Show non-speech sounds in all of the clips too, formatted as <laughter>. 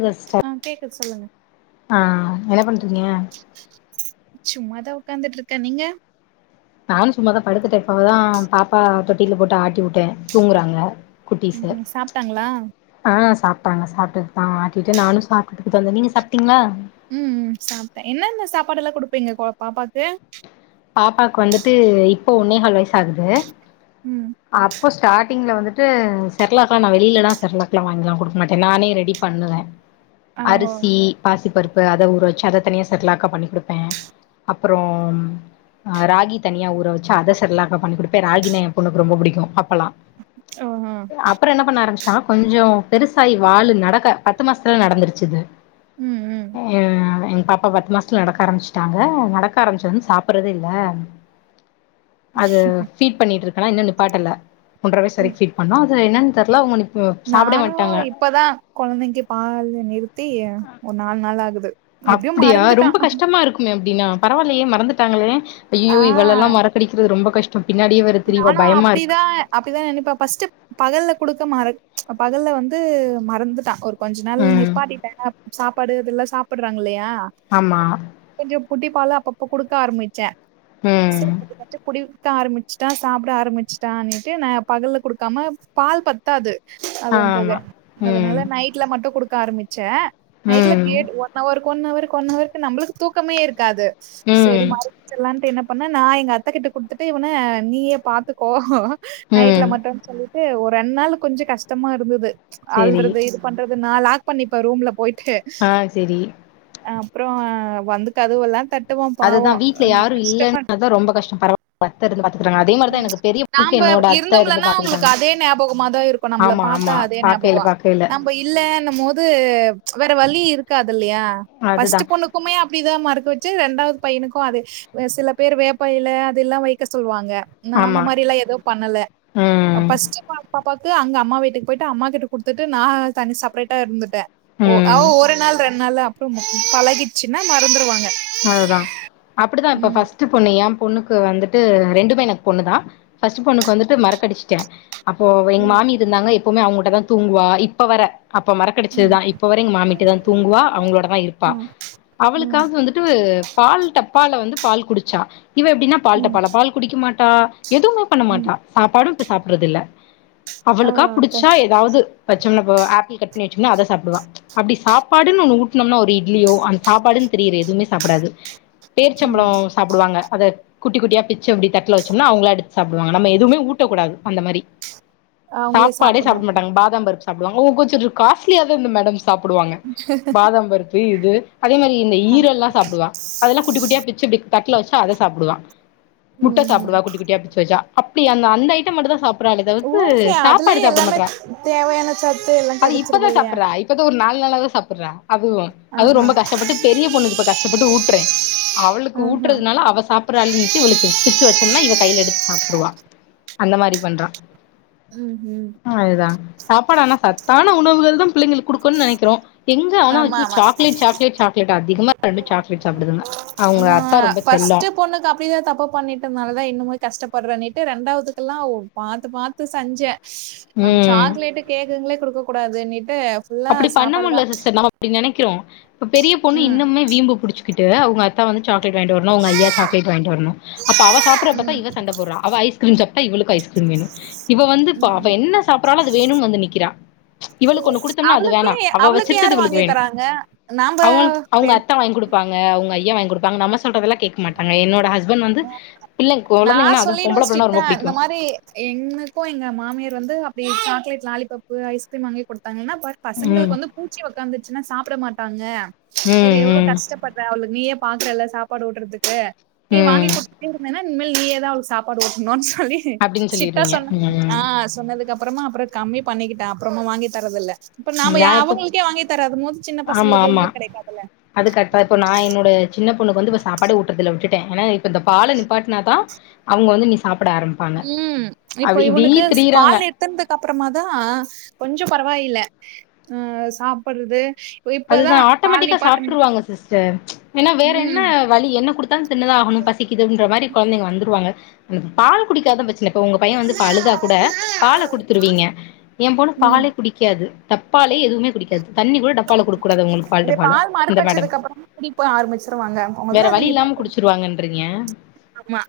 ங்க சிஸ்டர் ஆ கேக்குது சொல்லுங்க ஆ என்ன பண் றீங்க உக்காந்துட்ருக்க நீங்க நானு சும்மாதா படுத்துட்ட பாப்பா தொட்டில போட்டு ஆட்டி உட்ட தூங்குறாங்க குட்டிசு ம் சாப்ட்டாங்களா ஆ சாப் சாப்டாங்க சாப்புட்டுதா ஆட்டிட்டு நானும் சாப்டுட்டுக்கு வந்த நீங்க சாப்டீங்களா ம் ம் சாப்ட என்னென்ன சாப்பாடெல்லா குடுப்பீங்க கொ பாப்பாக்கு பாப்பாக்கு வந்துட்டு இப்போ ஒன்னே கால் வயிசு ஆகுது ம் அப் அப்போ ஸ்டாடிங்கல வந்துட்டு செரலாக்கலா நா வெளிலதா செரலாக்கலா வாங்கிக்கலா குடுக்க மாட்ட நானே ரெடி பண்ணுவ ஆ ஓ அரிசி பாசிப்பருப் ப்பு அத ஊற வெச்சு அத தனியா செர்லாக்கா பண்ணி குடுப்பே அப்புறோம் ஆ ராகி தனியா ஊற வெச்ச அத செர்லாக்கா பண்ணி குடுப்பே ராகினா எம் பொண்ணுக்கு ரொம்ப புடிக்கு அப் ப்பல்லா ஓ ஆ அப்புறோ என்ன பண்ண ஆரம்பிச் ச்சா கொஞ்சோ பெருசாயி வாளு நடக்க பத்து மாசத்துல நடந்துருச்சு இது ம் ம் ஏ எங்க பாப்பா பத்து மாசத்துல நடக்க ஆரம்பிச்சுட்டாங்க நடக்க ஆம்பிச்சுதுல இருந்து சாப் சாப்புறதே இல்ல அது ஃபீட் பண்ணிட்ருக் கலா இன்னு நிப்பாட்டல ஒன்ற வயசு ம் வரைக்கு ஃபீட் பண்ணோ அது என்னன்னு தெர்ல அவங்க நிப் சாப்டவே நானு மாட்டாங்க இப்பதா கொழந்தைக்கு பாலு நிறுத்தி ஒரு நாலு நாள் ஆகுது எப்டியு அப்டியா மறந்துட்டா ரொம்ப கஷ்டமா இருக்கும் மே அப்டின்னா பரவால்லையே மறந்துட்டாங்களே ஐயையோ ஆ இவளெல்லா மறக்கடிக்கிறது ரொம்ப கஷ்டம் நானு அப்டிதா அப்டிதா நெனைப்ப ஃபஸ்ட்டு பகல்ல கூ குடுக்க மற பகல்ல வந்து மறந்துட்டா ஒரு கொஞ்ச நாள் ம் நிப்பாட்டிட்ட சாப்பாடு இதெல்லா சாப்புறாங்க இல்லையா ஆ ஆமா கொஞ்சோ புட்டி பாலு அப் அப்போ குடுக்க ஆரம்மிச்ச <inaudible> ம் க்க ஆரம்மிச்சுட்டா சாப்புட ஆரம்மிச்சுட்டான்ட்டு நா பகல்ல குடுக்காம பால் பத்தாது அதும் ஆமா போக ம் அதனால நைட்ல மட்டு குடுக் க்க ஆரமிச்ச நைட்ல ம் கேட் ஒன் அவரு ஒன்னவருக்கு ஒன்னவருக்கு நம்பளுக்கு தூக்கமே இருக்காது சேரி ம் மாறிச்சல்லான்ட்டு என்னப் பண்ண நா எங்க அத்த கிட்ட குடுத்துட் ட்டு இவன நீயே பாத்துக்கோ நைட்ல ம் மட்டும் சொல்லி ட்டு ஒரு ரெண் நாளு கொஞ்சோ கஷ்டமா இருந்தது சேரி அல்றது இது பண்றத் இது நா லாக் பண்ணிப்ப ரூம்ல போயி ஆ சேரி அப்புறோ வந்து கதவெல்லா தட் அதுதா வீட்ல யாரு இல்லன்னாதா ரொம்ப கஷ்டம் பரவா <inaudible> நாம்ப இருந்து இருந்தோம்லன்னா அவுங்களுக்கு பாத்துக்கிட்டாங்க அதே ஞாபகமாதா இருக்கும் நம்மள ஆமா பாத்தா ஆமா அதே பாக்கைல ஞாபகோ பாக்கைல நம்ம இல்லேன்னும் போது து வேற வலி இருக்காத் து இல்லியா அதுதா ஃபஸ்ட்டு பொண்ணுக்குமே அப் அப்டிதா மறக்க வெச்ச ரெண்டாவது பையனுக்கு அது அ சில பேரு வேப்ப எல அதெல்லா வைக்க சொல்வாங்க நா அந்த ஆமா மாரி எல்லா எது பண்ணல ம் ஃபஸ்ட்டு பாப்பா ப்பாக்கு அங்க அம்மா வீட்டுக்கு போயிட்டு அம்மா கிட்ட குடுத்துட்டு நா தனி சப்ரேட்டா இருந்துட்ட ஓ அவ ம் ஒரு நாள் ரெண் நாள்ல அப்புறோ பழகிச்சுன்னா மறந்துருவாங்க அதுதா அப்டிதா இப்ப ம் ஃபஸ்ட்டு பொண்ணு எம் பொண்ணுக்கு வந்துட்டு ரெண்டுமே எனக் பொண்ணு தா ஃபஸ்ட்டு பொண்ணுக்கு வந்துட்டு மறக்கடிச்சுட்ட அப்போ அவ எங்க ம் மாமி இருந்தாங்க எப்போமே அவங்கிட்டதா தூங்குவா இப்ப வர அப்ப ம் மறக்கடிச்சதுதா இப்ப வர எங்க மாமியிட்டதா தூங்குவா அவங்களோடதா இருப்பா ம் ம் அவளுக்காவது வந்து ட்டு பால் டப்பால வந்து பால் குடுச்சா இவ எப்டின்னா பால் ம் டப்பால பால் குடிக்க மாட்டா எதுமே பண்ண ம் மாட்டா சாப்பாடு இப்ப சாப்புடுற இல்ல ஆ அவளுக்கா அத்த புடுச்சா எதாவது வெச்சோம்னா இப்போ ஏப்பிள் கட் பண்ணி வெச்சோம்னா அத சாப்புடுவா அப்டி சாப் சாப்பாடுன் ஒன்னு ஊட்னமுனா இட்லியோ அந்த சாப்பாடுன் தெரியிது சாப்புடாது பேர்ச்சம்பழோ ம் சாப்புடுவாங்க அத குட்டி குட்டியா பிச் பிச்சு அப்டியே தட்ல வெச்சோம்னா அவுங்களா எடுத் சாப்டுவாங்க நம்ம எதுமே ஊட்டக் கூடாது அந்த மாரி அவங்களே சாப்பாடே சாப்புட்ணு சாப்புட மாட்டாங்க பாதாம் பருப்புஸ் சாப்டுவாங்க கொஞ்சோ ஒரு காஸ்லியாதா இந்த மேடம்ஸ் சாப்புடுவாங்க பாதம் பருப்பு இத் ப்பு அதே மாரி இந்த ம் ஈரெல்லாஸ் சாப்டுவா அதெல்லா குட்டி குட்டியா பிச்சு இப்டி த ட்ல வச்சு அத சாப்புடுவா முட்ட ம் சாப்புடுவா குட்டி குட்டியா பிச்சு வச்சா அப் டி அந்த ஐட்டம் மட்டுந்தா சாப் படறாளே தவிர்த்து ஓகே அதுலயே சாப்பாடு சாப்ட எல்லாமே மாட்றா தேவையான சத்து எல்லா அது இப்பதா கெடச்சிருது இல்லையா சாப்படறா இப்பதா ஒரு நா லஞ்சு நாளாதா சாப்பட்றா அதுவு அதுவு ஆஹா ரொம்ப கஷ்டப்பட்டு பெரிய பொண்ணுக்கு இப்ப கஷ் ந்து ஊட்றே அவளுக்கு ஆஹா ஊட்றதுனால அவ சாப்பட்றாளேன்ட்டு இவளுக்கு பிச்சு வ ச்சோம்னா இவ கைல எடுத்து சாப்ட்ருவா அந்த மாரி பண்றா ம் ம் ஆ அதுதா சாப்பாடு ஆனா சத்தான உணவுகள்தா பிள்ளைங்களுக் குடுக்கணுன் நெனைக்கிறோ எங்க ஆனா ஆமா ஐயோ ஆமா சாக்லேட் சாக்லேட் சாக்லேட் அதிகமா ரெண்டு சாக்லேட் சாப்பிடுதுங்க ஆ அவங்க நா அத்தா ரொம்ப செல்லம் ஃபஸ்ட்டு பொண்ணுக்கு அப்பிடிதா தப்பு பண்ணிட்டதுனாலதா இன்னுமே கஷ்டப்பட்றே ன்னேட்டு ரெண்டாவதுக்கெல்லா பாத்து பாத்து செஞ்சே அவங்க ம் சாக்லேட்டு் கேக்குங்களே குடுக்கக்கூடாது இனி அப்பிடி பண்ண முடில சிஸ்டர் நம்ம அப்டி நெனை க்கிறோ இப்ப பெரிய பொண்ணு ம் இன்னமுமே வீம்பு புடிச்சு க்கிட்டு அவங்க அத்தா வந்து சா க்லேட் வாங்கிட்டு வரணு அவங்க ஐயா சாக்லேட் வாங்கிட்டு வரணு அப்ப அவ சாப்பட்றதா பாத்தா ம் இவ சண்ட போட்றா அவ ஐஸ்க்ரீம் சாப்ட்டா இவளுக்கு ஐஸ்க்ரீம் வேணு இவ வந்து ம் இப்ப அவ என்ன சாப்பர்றாலோ அது வேணும்னு வந்து நிக்கிறா இவளுக்கு ஒன்னு குடுத் அவளுக்கே அவளுக்கு யார் வாங்கி தராங்க நாம்ப பே ப்பாங்க அவங்க ஐயா வாங்கி குடுப்பாங்க நம்ம சொல்றதல்லா கேக்க மாட்டாங்க என்னோட ஹஸ் நா சொல்லிடுவே பொம்பள புள்ளனா ஸ்ட்ரிட்டா ரொம்ப புடிக்கு இந்த மாரி இன்னைக்கு எங்க மாமியார் வந்து அ ப்டி சாக்லேட் லாலிபப்பு ஐஸ்கிரீம் வாங்கி குடு த்தாங்கன்னா பார் ம் பசங்களுக்கு வந்து பூச்சி ஒக்காந்துச்சுனா சாப்ட மாட் டாங்க இது ம் எவ்ளோ ம் கஷ்டப்பட்ற அவுளு நீயே பாக்கற இல்ல சாப்பாடு ஊட்றதுக்கு நீ வாங்கி ம் குடுத்துட்டே இருந்தேன்னா ம் உண்மல் நீயேதா அவளுக்கு சாப்பாடு ஊட்டணுன்ஸ் சொல்லி அப்டின்னு சிட்டா சொல்லிருவீங்க சொன்னா ஆ ம் சொன்னதுக்கு அப் அப்புறமா அப்புறோ பண்ணிக்கிட்ட அப்புறமா வாங்கி தரதில்ல இப்ப நாம நா யா இப்ப அவங்களுக்கே வாங்கி தரதும் போது சின்ன ஆமா பசங்களுக்கு ஆமா இவங்களுக்கு கெடைக்காதுல்ல அது கரெக்டா இப்போ நா என்னோட சின்ன பொண்ணுக்கு வந்து ஃபஸ்ட் சாப்பாடே ஊட்றதில்ல விட்டுட்ட இப்ப இந்த பால நிப்பாட்னாதா அவங்க வந்து நீ சாப் ம் இப்ப இவனுக்குஸ் திரியிறாங்க பால் நிருத்துனதுக்கு அப்புறமாதா கொஞ் கொஞ்சோ பரவாயில்ல ஆ சாப்புடுறது அதுதா ஆட்டோமேட்டிக்கா சாப்புட்டுருவாங்க சிஸ் சேர் என்ன வேற என்ன ம் வழி என்ன குடுத்தாலு தின்னுதா ஆகணும் பசிக்குதுன்ற மாரி கொழந்தைங்க வந்துருவாங்க பால் குடிக்காதா வெச்சுனு இப்ப உங்க பைய வந்து அழுதா கூட பால குடுத்துருவீங்க எம் பொண்ணு ம் பாலே குடிக்காது டப்பாலையே எதுமே குடிக்காது தண்ணிக்கூட டப் பால குடுக்கூடாது உங்களுக்கு பால் அதே டப்பால இந்த மேடம் மறுக்கடிச்சதுக்கு அப்புறமா குடிப்ப ஆரம்பிச்சிருவாங்க வேற வழி இல்லாம குடுச்சுருவாங்கன்று ஏ ஆமா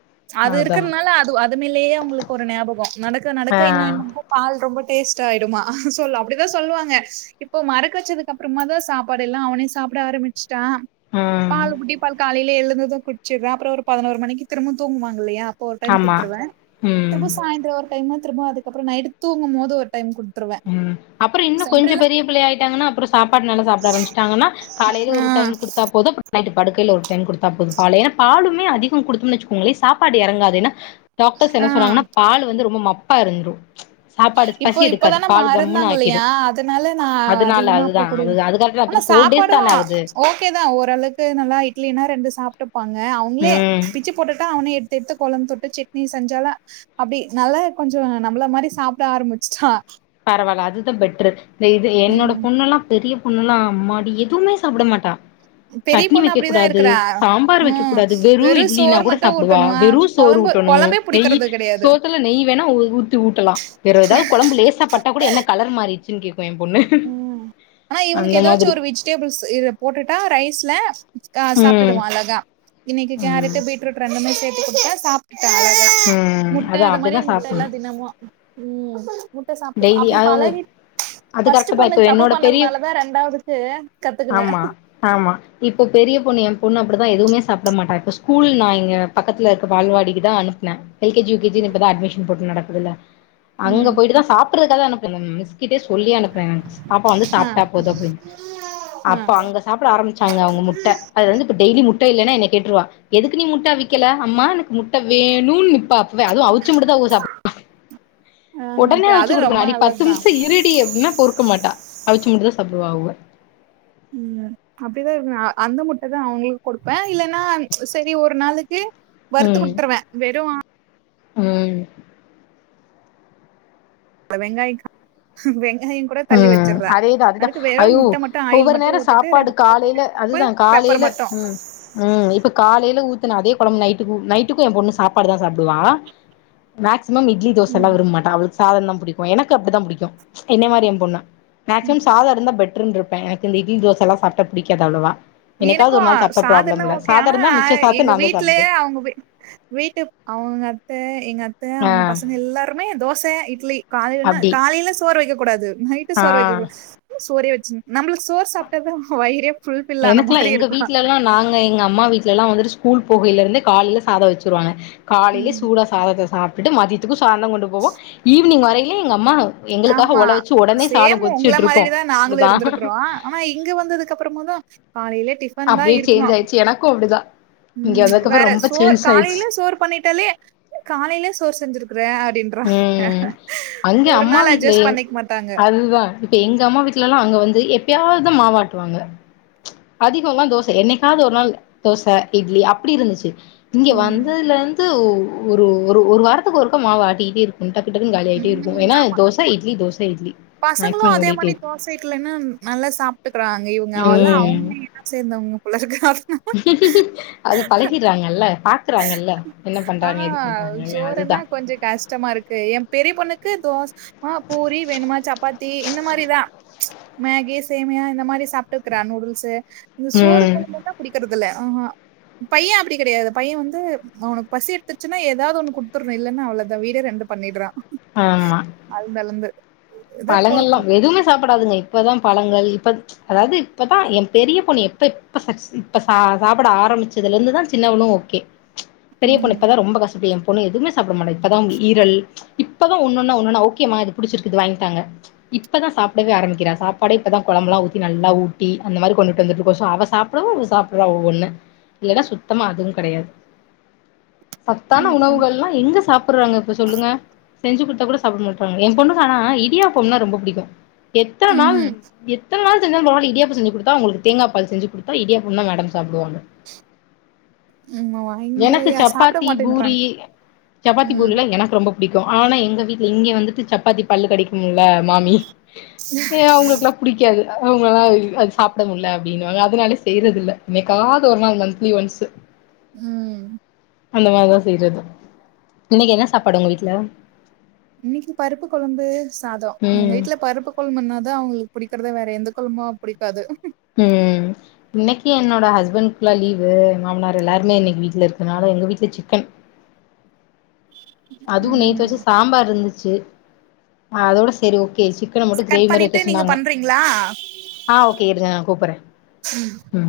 அது இருக்குறனால அது அதுமலேயே அவங்களுக்கு ஒரு ஞாபகோ நடக்க ஆ நடக்க இன்னு என்னமோ பால் ரொம்ப டேஸ்ட் ஆயிடுமா சொல்ல அப்டிதா சொல்லுவாங்க இப்போ மறக்க வெச்சதுக்கு அப்புறமா தா சாப்பாடு எல்லா அவனே சாப்புட ஆரம்மிச் ட்டா ம் பால் புட்டி பால் காலைலயே எழு இதுதா குடுச்சுர்றா அப்புறோ ஒரு பதுனொரு மணிக்கு திரும்பவு தூங்குவா இல்லையா அப்போ ஒரு டைம் ஆமா குடுத்துருவ ம் திரும்ப சாயிந்துரோ ஒரு டைம்மா திரும்போ அதுக்கப்புறோ நைட்டு தூங்கும் மோது ஒரு டைம் குடு ம் அப்புறோ இன்னு கொஞ்சோ பெரிய பிள்ளை ஆயிட்டாங்கன்னா அப்புறோ சாப்பாடு நல்லாப்புட நல்லா ஆரம்பச்சுட்டாங்கன்னா காலைல ஆ ஒரு டைம் குடுத்தா போது நைட்டு படுக்கையில ஒரு டைம் குடுத்தா போது பாலு ஏன்னா பாலுமே அதிகோ குடுத்தம்னு வெச்சக்கோங்களே சாப்பாடு எறங்காதுன்னா டாக்டர்ஸ் ஆ என்ன சொன்னாங்கன்னா பாலு வந்து ரொம்ப மப் ப்பா இருந்துரு சாப்பாடு பசி இப்போ எடுக்காது இப்பதான பால் கம்முன்னு மறந்தாங்க ஆக்கிரு இல்லையா அதனால நா அதனால அதிகமா போ அதுதா குடு அது அதுக்காக ஆனா அப்ப ஃபோர் சாப்பாடு டேஸ் தான ஆகுது ஓகே தா ஓரளவுக்கு நல்லா இட்லினா ரெண்டு சாப்புட்டுப்பாங் அ அவங்களே ம் பிச்சு போட்டுட்டா அவன எடுத் தெத்து கொழம் தொட்டு சட்னி செஞ்சாலு அப்டி நல்லா கொஞ்சோ நம்மள மாரி சாப் ப்ட ஆரம்மிச்சுட்டா பரவால்ல அதுதா பெட்ரு இந்த இது என்னோட ம் பொண்ணு எல்லா பெரிய ஒண்ணுல்லா அம்மாடி எதுமே சாப்புட மாட்டா பெரிய சட்னி பொண்ணு வெக்க அப்டிதா கூடாது இருக்குறா சாம்பார் வெக்க ம் கூடாது வெறு இட்லினா சோறு கூட மட்டு சாப்புடுவா ஊட்டணுவா வெறு சோறு கொழம்பு ஊட்டணு கொழம்பே நெய்யு புடிக்கறது கெடையாது சோத்துல நெய் வேணா ஊத்தி ஊட்டலா வேற எதாவது கொழம்பு லேசாப் போட்ட கூட என்ன கலர் மாறிட் ச்சுன் கேப் ம் ஆனா இவனுக்கு எதாச்சு மாதிரி ஒரு வெஜிடேபுள்ஸ் போட்டுட்டா ரைஸ்ல ஆ ம் சாப்டுடுவா அழகா இன்னைக்கு ம் கேரட்டு பீட்ரூட் ரெண்டுமே சேத் பண்ணி குடுத்தா சாப் ம் முட்ட அதா அது மாரி அப்டிதா முட்ட எல்லா சாப்புட்ணு தினமு ம் முட்ட சாப்டுப்பா அப்டியே பழகி இது ஃபர்ஸ்ட் கரெக்ட்டுதா இப்ப பொண்ணுக்கு தப்பு என்னோட பெரிய பண்ணதுனாலதா ரெண்டாவதுக்கு கத்துக்குன ஆமா ஆமா இப்ப பெரிய பொண்ணு எம் பொண்ணு அப்டிதா எதுமே சாப்புட மாட்டா இப்ப ஸ்கூல் நா இங்க பக்கத்துல இருக்க பால்வாடிக்கு தா அனுப்புன எல் கேஜி யு கே ஜினு இப்பதா அட்மிஷன் போட்டு நடக் அதுலா அங்க ம் போயிட்டு தாஸ் ப்டுறதுக்கா அனுப்புனோம் மிஸ் மிஸ் கிட்டியே சொல்லி அனுப்புவ பாப்பா வந்து ஆ சாப்புட்டா போது அப்டின் ஆ அப்ப அங்க சாப்புட ஆரம்பிச்சாங்க அவங்க முட்ட அதுல இருந்து இப்ப டெய்லி முட் முட்ட இல்லனா என்னய கேட்ருவா எதுக்கு நீ முட்ட அவிக்கல அம்மா எனக்கு முட் முட்ட வேணுன் நிப்பா அப்பவே அது அவுச்ச முட்டதா <inaudible> ஆஹா ஒடனே வுச்சு அது குடுக்கணு ரொம்ப அடி பத்து நல்லதுதா நிம்ஷோ இருடி அப்டின்னா பொறுக்க மாட்டா அவிச்ச முட்டதா சாப்புடுவா அவ ம் அப்டிதா இருக்கனு அ அந்த முட்டதா அவங்களுக்கு கொடுப்ப இல்லன்னா சேரி ஒரு நாளைக் த்து வறுத்து ம் குடுத்துருவ வெறு ம் வெங்காய் வெங் ம் அதேதா அதுதா அயோ முட்ட மட்டு ஆயில் ஒவ்வொரு மட்டு நேரம் ஊத்திட்டு சாப்பாடு ரெண்டு காலையில உப்பு அதுதா பெப்பர் காலையில மட்டு ம் ம் இப்ப காலையில ஊ த்தன அதே கொழம்பு நைட்டு நைட்டுக்கு எ பொண்ணு சாப்பாடு தா சாப்பிடுவா மேக்ஸி ம்மம் இட்லி தோசலா ம் விரும்ப மாட்டாள் அவளுக் சாத தா புடிக்கு எனக்கு அப்டிதா புடிக்கு என்னை மாரி பொண்ணு மேக்சிம சாத இருந்தா பெட் ட்ருருப்பன் எனக்கு இட்லி தோச எல்லா சாப்ப்டா புடிக்காது அவ்வளவா எனக்கு சாதோன ஓகே ஆனா இருந்தா மிச்ச சாதத்த எங்க நா தா சாப்டுவே வீட்லயே அவுங்க வீ வீட்டு அவுங்க அத்த எங்க அத் த்த ஆ அவுங்க பசங்க எல்லாருமே தோச இட்லி காலைலன்ன அப்டி காலையில சோறு வக்க கூடாது நைட்டு ஆ சோறு வக்க கூடாது உஸ் சோறே வச்சின் நம்மளுக்கு சோர் சாப்பிட்டத வயிறே ஃபுல் எனக்குலா எங்க வீட்டுலா நாங்க எங்க அம்மா வீட் வீட்டுலலா வந்துட்டு ஸ்கூல் போகையில இருந்து காலையில சாத வச்சுருவாங்க காலையிலே ம் சூடா சாதத்த சாப் விட்டுட்டு மதியத்துக்கு ஸ் சாத கொண்டு போவோ ஈவினிங் வரை இல்லைங் அம்மா எங்களுக்காக ஆமா ஒல வச்சு ஒடனே சாதம் சேம் உங்கள கொதிச்சுட்டு இருக்கு மாதிரிதா நாங்களு அப்டிதா இருந்திருக்கிறோ ஆனா இங்க வந்ததுக்கு அப்பறமாதா காலையிலே டிஃபன் தா அப்டியே இருக்கணு சேஞ்ச் ஆயிடுச்சு எனக்கு அப்டிதா இங்க ம் வந்ததுக்கப்புறோ வேற ரொம்ப சோர் சேஞ்ச் ஆயிடுச்சு காலையில சோர் பண்ணிட்டாலே காலையில சோர் செஞ்சிருக்கறே அப்டின் ஒரு நாள் ஏ அட்ஜஸ்ட் பண்ணிக்க மாட்டாங்க அதுதா இப்ப எங்க அம்மா வீட்டுலல்லா அங்க வந்து எப் எப்பயாது மாவாட்டுவாங்க அதிகல்லா தோச என்னைக்காது ஒரு நாள் தோச இட்லி அப்டி இருந்துச்சு இங்க ம் வந்ததுல இந்து ஓ ஒரு ஒரு வாரத்துக்கு ஒருக்க மாவாட்டி இப்டி இருக்கொண்டக் கிட்ட இரு காலியாகிட்ட இருக்கு ம் ஏன்னா தோச இட்லி தோச இட்லி பசங்களு மேக்சிமம் அதே ஓடிட்டே மாரி இருக்கு தோசைக்குலைன்னா நல்லா சாப்பிட்டுக்கறாங்க இவங்க அவல்லா அவங்க ம் என்ன சேர்ந்தவங்க பிள்ள இருக்கு அதனால அது பழகிறாங்கல்ல பா ஆ சோறனா அதுதா கொஞ்ச கஷ்டமா இருக்கு எ பெரிய பொண்ணுக்கு இது தோஸ் ஆ பூரி வேணுமா சப்பாத் தி இந்த மாரிதா மேகி சேமியா இந்த மாரிஸ் சாப்டுக்குறா நூடுல்ஸ்சு இந்த சோறு ம் குழம்ப தா புடிக்கறது இல்ல ஆஹா பையே அப்படி கடையாது பையே வந்து அவனுக்கு பசி எடுத்துச்சுன்னா ஏதாவது ஒன்னு குடுத்துர்ரே இல்லனா அவளதா வீடே ரெண்டு பண்ணிட்றா அலந்தலந்து பழங்கள் லா எதுமே சாப்பிடாதுங்க இப்பதா பழங்கள் இப்ப அதாவது இப்பதா எ பெரிய பொன்னு எப்ப இப்ப இப்ப சா சாப்பிட ஆரம்பிச்சதுல இருந்துதா சின்னவளு ஓகே பெரிய ம் பொண்ணிப்பதா ரொம்ப கசுப்பியம் பொன்னு எதுவுே சாப்பிட மாட்டா இப்பதா ஈரல் இப்பதா ஒன்னொன்னா ஒன்னொன்னா ஓகேதுமா புடிச்சிருக்குதுங்க டாங்க இப்பதா சாப்பிடவே ஆரம்பிக்கிறா சாப்பாடே இப்பதா குழம்புலா ஊத்தி நல்லா ஊட்டி அந்த மாரி கொண்டுட்டு வந்துட்டு இருக்கோ சோ அவ சாப்பிடவு அவ சாப்பிட்றா ஒவ்வொண்ணு இல்லைனா சுத்தமா அதுவு கடையாது சத்தான ஓகே உணவுகள்லா எங்க சாப்பிடுறாங்க இப்ப சொல்லுங்க செஞ்சு குடுத்தா கூட சாப்பிட மாட்டறாங்க எ பொண்ணுக் ஆனா இ இடியாப்போம்னா ரொம்ப பிடிக்கு எத்தன நாள் ம்ஹும் எத்தன நாள் <unintelligible> மார்னிங்கே இடியாப்போ செஞ்சு குடுத்தா உங்களுக்கு தேங்காய பால் செஞ்சு குடுத்தா இடியாப்பம்னா மேடம் சாப்பிடுவாங்க ம் இங்க எனக்கு யா சாப்ட சப்பாத்தி பூரி மாட்டேன்றாங்க சப்பாத்தி ம் பூரில்லா எனக்கு ரொம்ப பிடிக்கு ஆனா எங்க வீட்டுல இங்கே வந்துட்டு சப்பாத்தி பல்லு கடிக்கு ல மாமி ஏ அவங்களுக்குல்லா புடிக்காது அவங்களளா அது சாப்பிட முடியல அப்படின்னுுவாங்க அதனால செய்யறதுல்ல என்னைக்காவது ஒரு நாள் மந்த்லி ஒன்ஸு உ அந்த மாரிதா செய்றது இன்னைக்கு என்ன சாப்பாடு உங்க வீட்ல இன்னைக்கு பருப்பு கொழம்பு சாதோ எங்க ம் வீட்டுல பருப்பு கொழம்புனாதா அவங்களுக்கு புடிக்கு இருக்கறத வேற எந்த கொழம்பு பிடிக்காது உ இன்னைக்கு என்னோட ஹஸ்பண்ட்கலா லீவு மாமனார் எல்லாருமே இன்னைக்கு வீட்டுல இருக்கனால எங்க வீட்டுல சிக்கன் அதுவு ம் நேத்து ம் வச்ச சாம்பார் இருந்துச் சே ஆ அதோட சரி ஓகே எ சிக்கன மட்டு கிரேவி கட் மாரி பண்ணிட்டு வக்க நீங்க சொன்னாங்க பண்றீங்களா ஆ ஓகே இரு நா கூப்பிறே உ